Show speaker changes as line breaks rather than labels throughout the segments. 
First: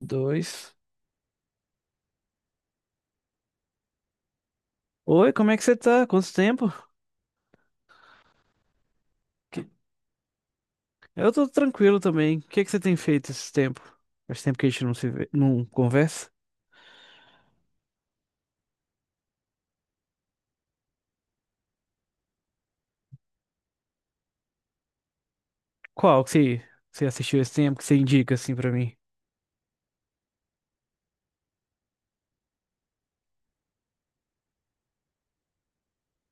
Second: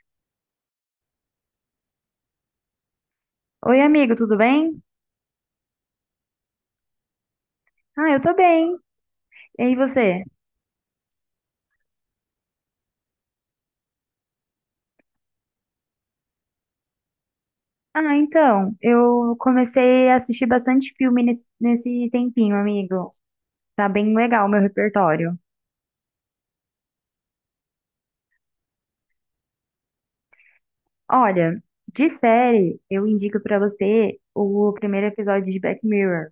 Dois.
Oi, amigo, tudo bem?
Oi, como é que você tá? Quanto tempo?
Ah, eu tô bem. E
Que-
aí, você?
Eu tô tranquilo também. O que que você tem feito esse tempo? Faz tempo que a gente não se vê, não conversa.
Ah, então, eu comecei a assistir bastante filme nesse tempinho, amigo. Tá bem legal o meu repertório.
Qual que você assistiu esse tempo que você indica assim pra mim?
Olha, de série, eu indico pra você o primeiro episódio de Black Mirror.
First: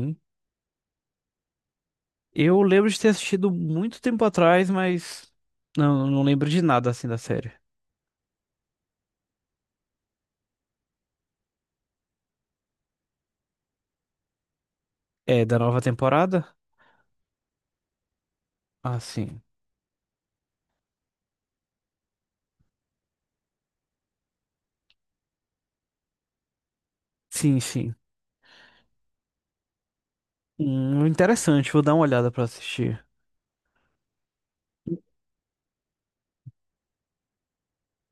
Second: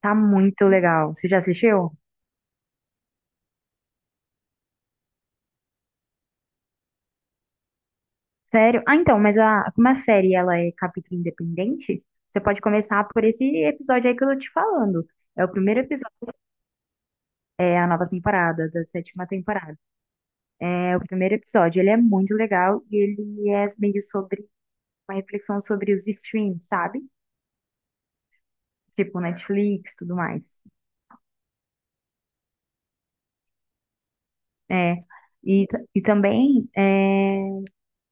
Tá muito legal. Você já assistiu?
Eu lembro de ter assistido muito tempo atrás, mas não lembro de nada assim da série.
Sério? Ah, então, como a série ela é capítulo independente, você pode começar por esse episódio aí que eu tô te falando.
É
É o
da nova
primeiro episódio,
temporada?
é a nova temporada, da
Ah,
sétima
sim.
temporada. É o primeiro episódio, ele é muito legal e ele é meio sobre uma reflexão sobre os streams, sabe?
Sim, sim.
Tipo Netflix, tudo mais.
Interessante, vou dar uma olhada pra assistir.
É. E também é,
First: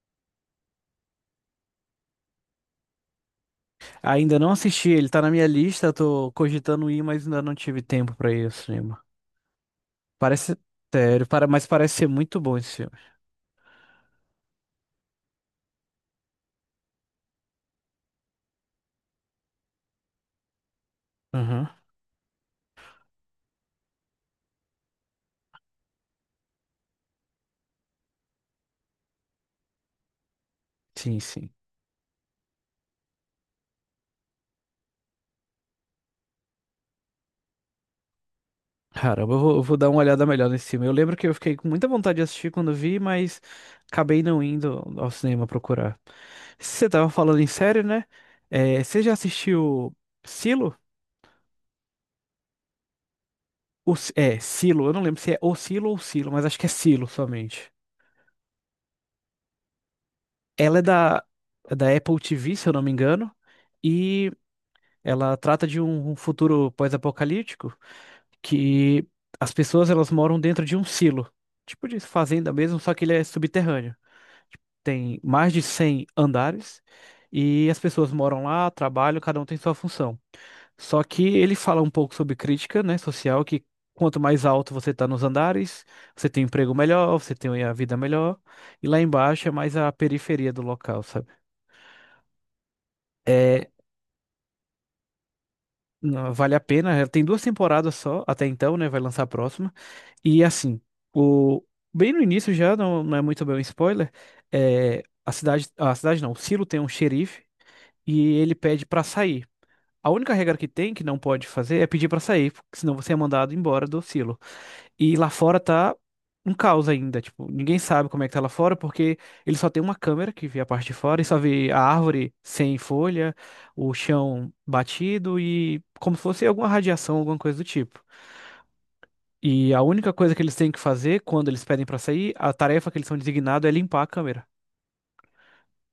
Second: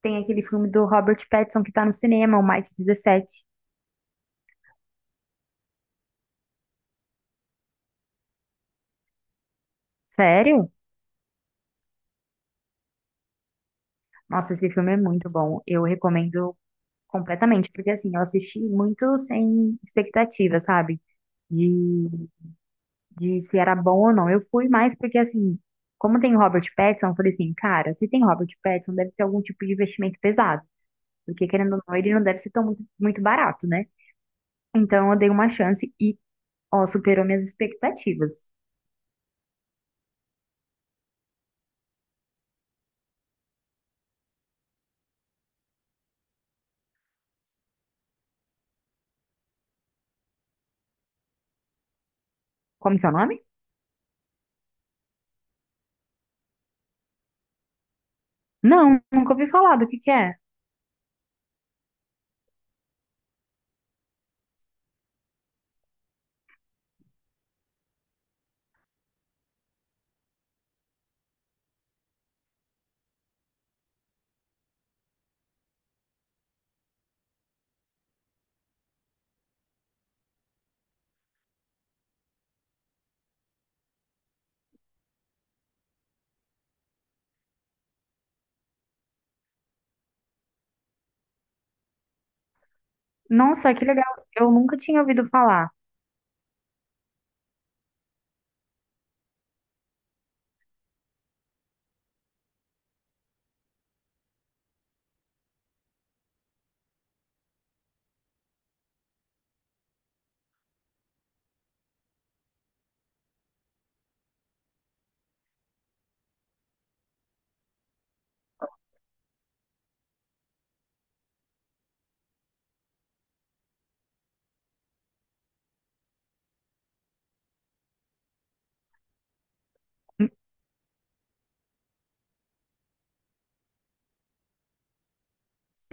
tem aquele filme do Robert Pattinson que tá no cinema, o Mike dezessete.
Ainda não assisti, ele tá na minha lista, tô cogitando ir, mas ainda não tive tempo pra ir ao cinema. Parece
Sério?
mas parece ser muito bom esse filme.
Nossa, esse filme é muito bom. Eu recomendo completamente, porque assim, eu assisti muito sem expectativa, sabe?
Aham.
De de se era bom ou não. Eu fui mais porque, assim, como tem o Robert Pattinson, eu falei assim, cara, se tem Robert Pattinson, deve ter algum tipo de investimento pesado.
Sim,
Porque,
sim.
querendo ou não, ele não deve ser tão muito barato, né? Então, eu dei uma chance e, ó, superou minhas expectativas.
Caramba, eu vou dar uma olhada melhor nesse filme. Eu lembro que eu fiquei com muita vontade de assistir quando vi, mas acabei não indo ao cinema procurar. Você tava falando em série, né? É, você já assistiu Silo?
Como que é o nome?
Silo. Eu não lembro se é O Silo ou Silo, mas acho que é Silo somente.
Não, nunca ouvi falar do que é.
Ela é da, Apple TV, se eu não me engano, e ela trata de um futuro pós-apocalíptico. Que as pessoas elas moram dentro de um silo, tipo de fazenda mesmo, só que ele é subterrâneo. Tem mais de 100 andares e as pessoas moram lá, trabalham, cada um tem sua função. Só que ele fala um pouco sobre crítica, né, social, que quanto mais alto você está nos andares, você tem um emprego melhor, você tem a vida melhor, e lá embaixo é mais a periferia do local, sabe? é
Nossa, que legal. Eu nunca tinha ouvido falar.
Não, vale a pena. Ela tem duas temporadas só até então, né? Vai lançar a próxima. E assim, o bem no início já não é muito bem um spoiler. É, a cidade não, o Silo tem um xerife e ele pede pra sair. A única regra que tem que não pode fazer é pedir pra sair, porque senão você é mandado embora do Silo. E lá fora tá um caos ainda, tipo, ninguém sabe como é que tá lá fora, porque ele só tem uma câmera que vê a parte de fora e só vê a árvore sem folha, o chão batido e como se fosse alguma radiação, alguma coisa do tipo. E a única
Hum,
coisa que eles têm que fazer quando eles pedem pra sair, a tarefa que eles são designados é limpar a câmera.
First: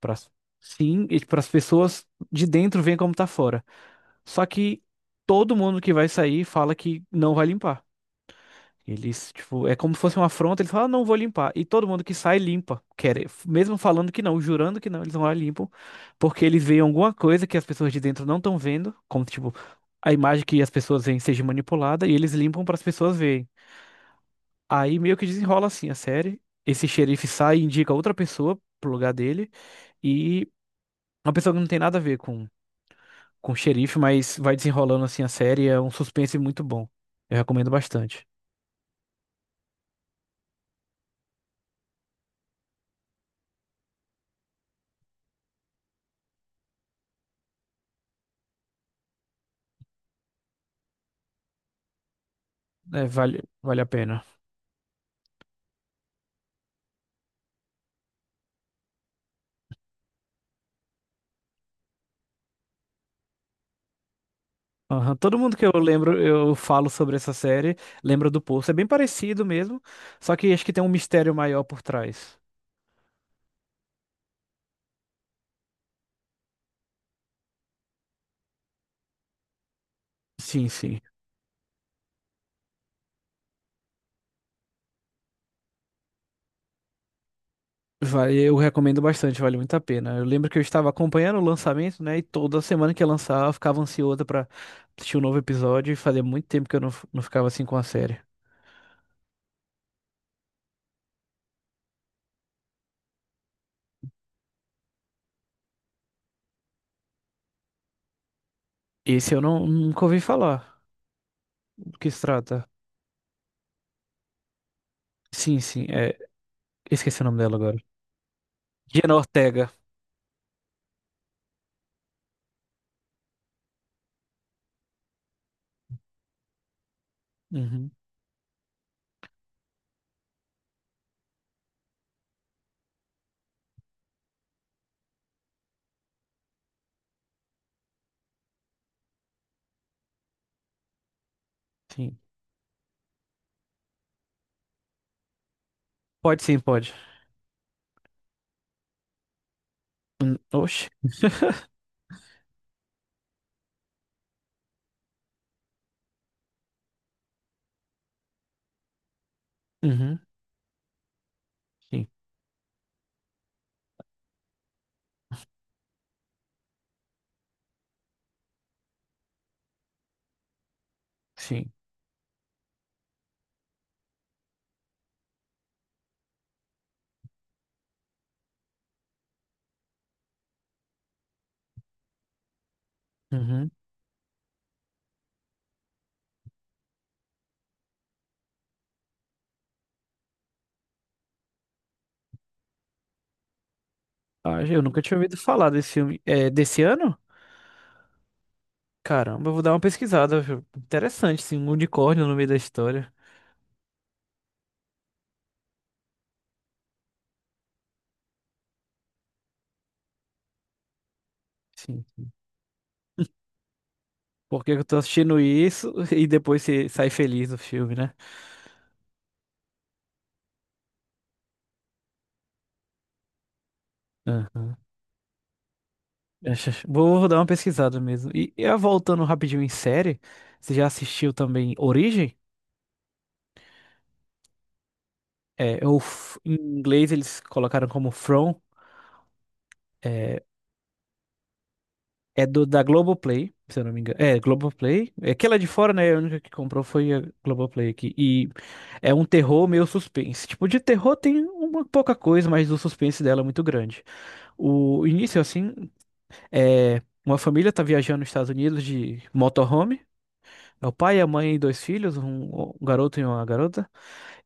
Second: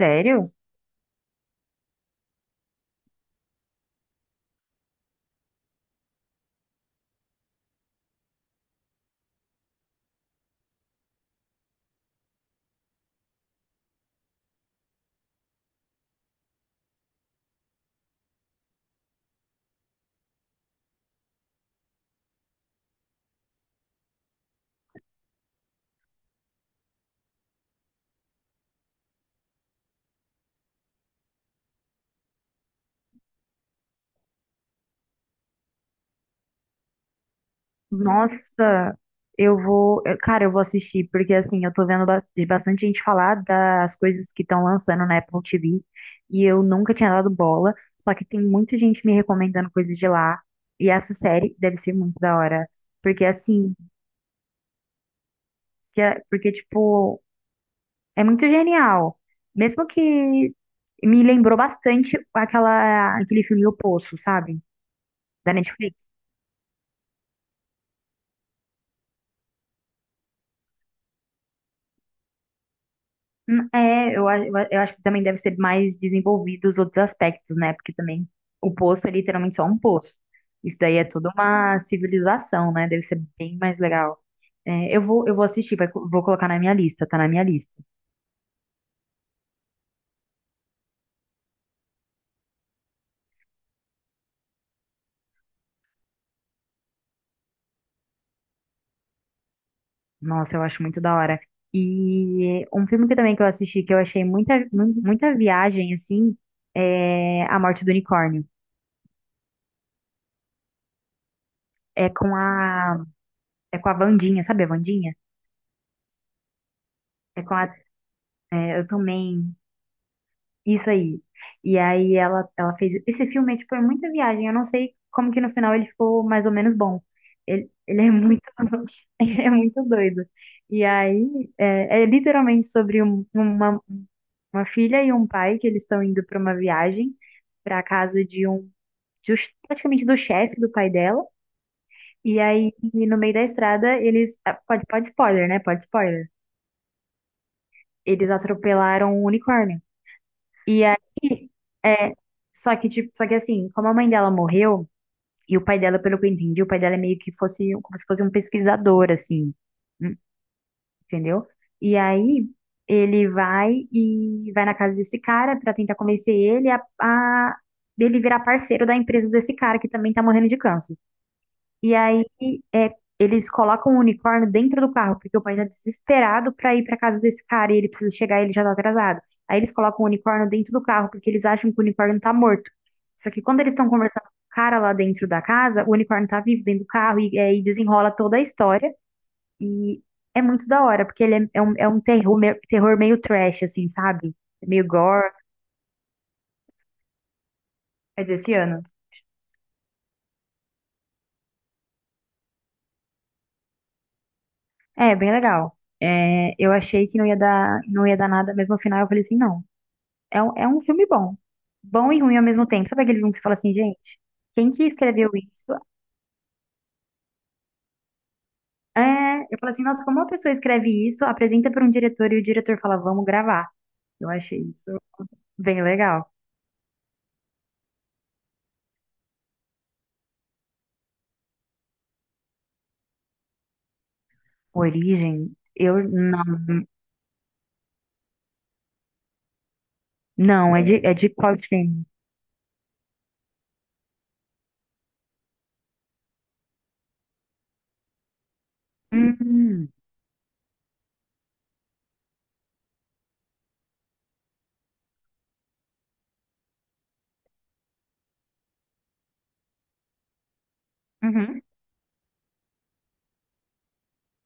Pra, sim, e para as pessoas de dentro verem como tá fora. Só que todo mundo que vai sair fala que não vai limpar. Eles, tipo, é como se fosse uma afronta, eles falam, ah, não vou limpar. E todo mundo que sai limpa, mesmo falando que não, jurando que não, eles vão lá e limpam, porque eles veem alguma coisa que as pessoas de dentro não estão vendo, como tipo, a imagem que as pessoas veem seja manipulada e eles limpam para as pessoas verem. Aí meio que desenrola assim a série. Esse xerife sai e indica outra pessoa pro lugar dele e uma pessoa que não tem nada a ver com o xerife, mas vai desenrolando assim a série, é um suspense muito bom. Eu recomendo bastante.
Nossa, Cara, eu vou assistir, porque assim, eu tô vendo bas- de bastante gente falar das coisas que estão lançando na Apple TV e eu nunca tinha dado bola, só que tem muita gente me recomendando coisas de lá e essa série deve ser muito da hora,
É,
porque
vale,
assim,
vale a pena.
porque tipo, é muito genial. Mesmo que me lembrou bastante aquele filme O Poço, sabe?
Aham, todo
Da
mundo que eu
Netflix.
lembro, eu falo sobre essa série, lembra do Poço. É bem parecido mesmo, só que acho que tem um mistério maior por trás.
É, eu acho que também deve ser mais desenvolvido os outros aspectos, né? Porque também o poço é literalmente só um poço.
Sim,
Isso daí
sim.
é toda uma civilização, né? Deve ser bem mais legal. É, eu vou assistir, vou colocar na minha lista, tá na minha lista.
Vale, eu recomendo bastante, vale muito a pena. Eu lembro que eu estava acompanhando o lançamento, né? E toda semana que ia lançar, eu ficava ansiosa pra assistir um novo episódio. E fazia muito tempo que eu não ficava assim com a série.
Nossa, eu acho muito da hora. E um filme que também que eu assisti, que eu achei muita viagem, assim, é A Morte do Unicórnio.
Esse eu não, nunca ouvi falar do
É
que se
com a,
trata.
é com a Wandinha, sabe a Wandinha?
Sim, sim. É, esqueci o nome
É com
dela
a,
agora.
é, eu
Jenna
também.
Ortega.
Isso aí. E aí ela fez. Esse filme, é, tipo, é muita viagem. Eu não sei como que no final ele ficou mais ou menos bom.
Uhum,
Ele é muito, ele é muito doido. E aí é, é literalmente sobre uma filha e um pai que eles estão indo para uma viagem para casa de um just, praticamente do chefe do pai dela.
sim.
E aí, no meio da estrada, Pode, pode spoiler, né? Pode spoiler.
Pode sim, pode.
Eles atropelaram um unicórnio. E
Oxe.
aí, é, só que, tipo, só que assim, como a mãe dela morreu, e o pai dela, pelo que eu entendi, o pai dela é meio que fosse, um, como se fosse um pesquisador, assim, hum,
Uhum,
entendeu? E
sim,
aí, ele vai e vai na casa desse cara pra tentar convencer ele a ele virar parceiro da empresa desse cara que também tá morrendo de câncer.
sim.
E aí é, eles colocam o unicórnio dentro do carro, porque o pai tá desesperado pra ir pra casa desse cara e ele precisa chegar e ele já tá atrasado. Aí eles colocam o unicórnio dentro do carro, porque eles acham que o unicórnio tá morto. Só que quando
Uhum.
eles estão conversando com o cara lá dentro da casa, o unicórnio tá vivo dentro do carro e aí desenrola toda a história. E é muito da hora, porque ele é, é um terror, terror meio trash, assim, sabe?
Ah,
É
eu
meio
nunca tinha
gore.
ouvido falar desse filme. É desse ano?
É desse ano.
Caramba, eu vou dar uma pesquisada, viu? Interessante, sim, um unicórnio no meio da história.
É, bem legal. É, eu achei que não ia dar nada, mas no final eu falei assim, não. É, é um filme bom.
Sim.
Bom e
sim.
ruim ao mesmo tempo. Sabe aquele filme que você fala assim, gente,
Por
quem
que que
que
eu tô
escreveu
assistindo
isso?
isso e depois você sai feliz do filme, né?
É, eu falo assim, nossa, como uma pessoa escreve isso, apresenta para um diretor e o diretor fala, vamos gravar. Eu achei
Aham.
isso bem legal.
Vou dar uma pesquisada mesmo. E, voltando rapidinho em série, você já assistiu também Origem?
Origem,
É, ou
eu não.
em inglês eles colocaram como From. é,
Não, é de qual streaming?
É do da Globoplay, se eu não me engano. É, Globoplay. É que ela é de fora, né? A única que comprou foi a Globoplay aqui. E é um terror meio
Hum,
suspense. Tipo, de terror tem uma pouca coisa, mas o suspense dela é muito grande. O início, assim, é uma família tá viajando nos Estados Unidos de motorhome. É o pai, a mãe e
uhum,
dois filhos, um garoto e uma garota.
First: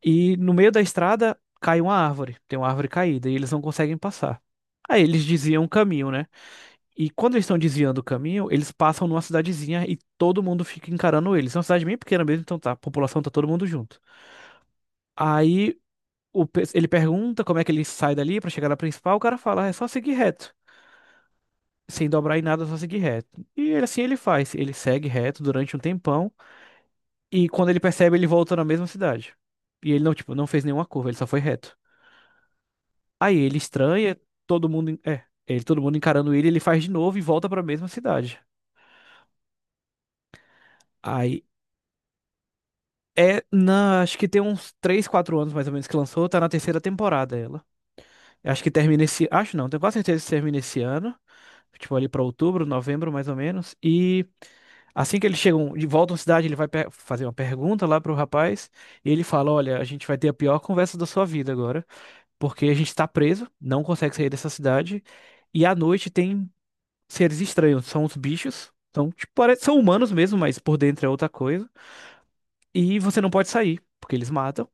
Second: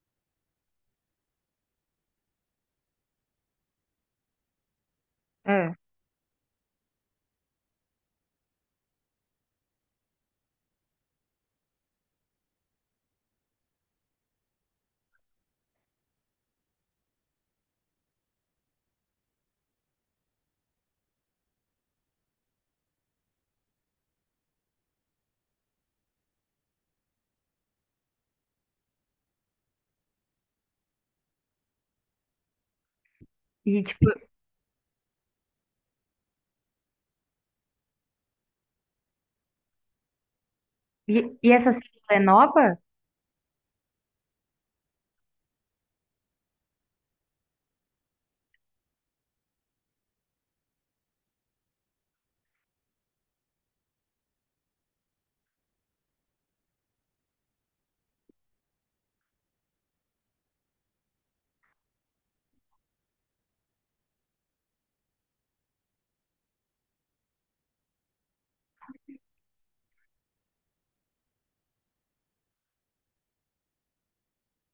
E no meio da estrada cai uma árvore. Tem uma árvore caída e eles não conseguem passar. Aí eles diziam o
é.
caminho, né? E quando eles estão desviando o caminho, eles passam numa cidadezinha e todo mundo fica encarando eles. É uma cidade bem pequena mesmo, então tá, a população tá todo mundo junto. Aí ele pergunta como é que ele sai dali pra chegar na principal, o cara fala, "Ah, é só seguir reto. Sem dobrar em nada, é só seguir reto. Assim ele faz, ele segue reto durante um tempão e quando ele percebe, ele volta na mesma cidade. E ele não, tipo, não fez nenhuma curva, ele só foi reto. Aí ele
E, tipo,
estranha, todo mundo encarando ele, ele faz de novo e volta pra mesma cidade. Aí
e essa série é nova?
É, na, acho que tem uns 3 4 anos mais ou menos que lançou, tá na terceira temporada ela. Acho que termina esse, acho não, tenho quase certeza que termina esse ano, tipo ali pra outubro, novembro mais ou menos. E assim que eles chegam de volta à cidade, ele vai fazer uma pergunta lá pro rapaz, e ele fala: "Olha, a gente vai ter a pior conversa da sua vida agora, porque a gente tá preso, não consegue sair dessa cidade, e à noite tem seres estranhos, são os bichos. Então, tipo, são humanos mesmo, mas por dentro é outra coisa, e você não pode sair, porque eles matam.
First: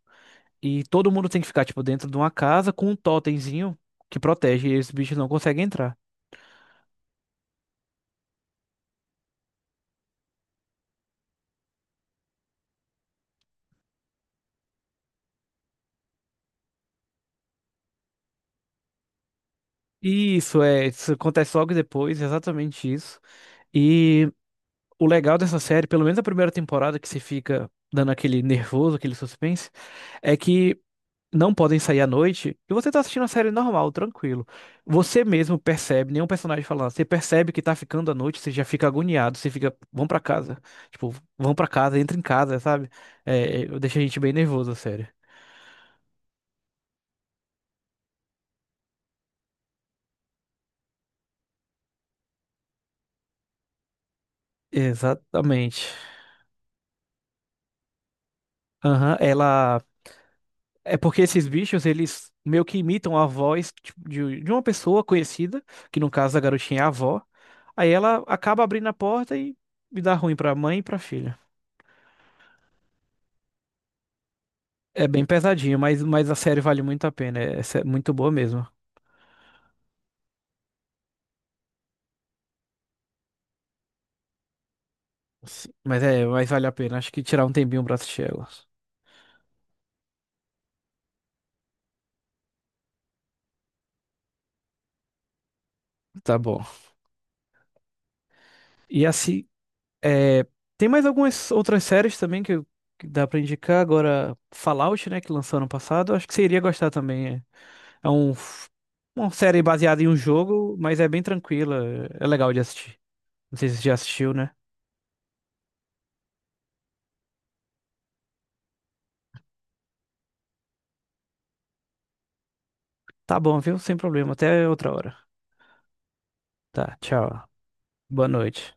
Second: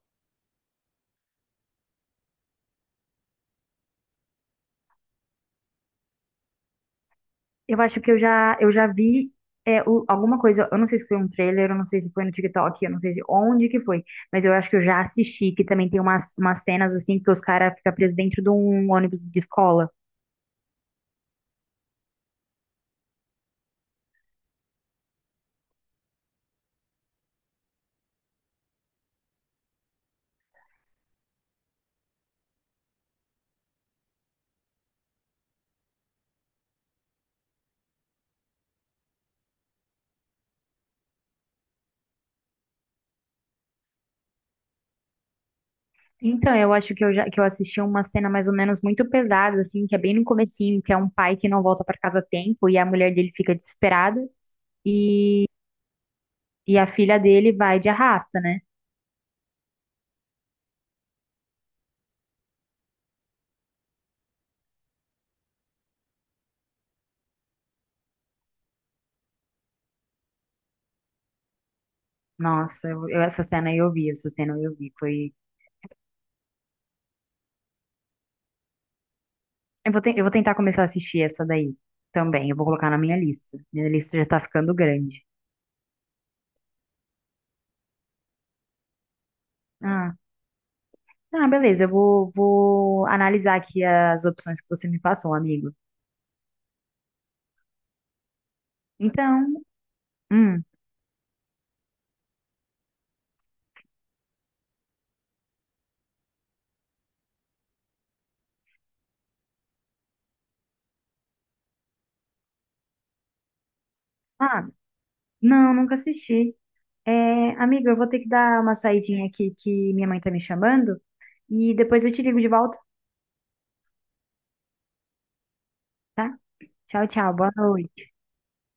E todo mundo tem que ficar, tipo, dentro de uma casa com um totemzinho que protege, e esses bichos não conseguem entrar.
Eu acho que eu já vi é, alguma coisa, eu não sei se foi um trailer, eu não sei se foi no TikTok, eu não sei se onde que foi, mas eu acho que eu já assisti, que também tem umas cenas assim que os caras ficam presos dentro de um ônibus de escola.
E isso acontece logo depois, exatamente isso. E o legal dessa série, pelo menos a primeira temporada, que você fica dando aquele nervoso, aquele suspense, é que não podem sair à noite e você tá assistindo a série normal, tranquilo. Você mesmo percebe, nenhum personagem falando, você percebe que tá ficando à noite, você já fica agoniado, você fica, vão pra casa, tipo, vão pra casa, entra em casa, sabe? É, deixa a gente bem nervoso, a série.
Então, eu acho que eu já que eu assisti uma cena mais ou menos muito pesada, assim, que é bem no comecinho, que é um pai que não volta pra casa a tempo e a mulher dele fica desesperada
Exatamente.
e a filha dele vai de arrasta, né?
Aham, ela. É porque esses bichos, eles meio que imitam a voz tipo, de uma pessoa conhecida, que no caso a garotinha é a avó. Aí ela acaba abrindo a porta e dá ruim pra mãe e pra filha.
Nossa, essa cena eu vi, essa cena eu vi,
É bem
foi.
pesadinho, mas a série vale muito a pena. É, muito boa mesmo.
Eu vou, eu vou tentar começar a assistir essa daí também. Eu vou colocar na minha lista. Minha lista já tá ficando grande.
Sim, mas vale a pena. Acho que tirar um tempinho pra assistir ela.
Ah, ah, beleza. Vou analisar aqui as opções que você me passou, amigo.
Tá bom. E
Então,
assim, é,
hum,
tem mais algumas outras séries também que dá pra indicar. Agora, Fallout, né, que lançou ano passado. Acho que você iria gostar também. É uma série baseada em um jogo, mas é bem tranquila. É legal de assistir. Não sei se você já assistiu, né?
ah, não, nunca assisti. É, amigo, eu vou ter que dar uma saidinha aqui que minha mãe tá me chamando e depois eu te ligo de volta,
Tá bom, viu? Sem problema. Até outra hora.
tá?
Tá,
Tchau, tchau.
tchau.
Boa noite.
Boa noite.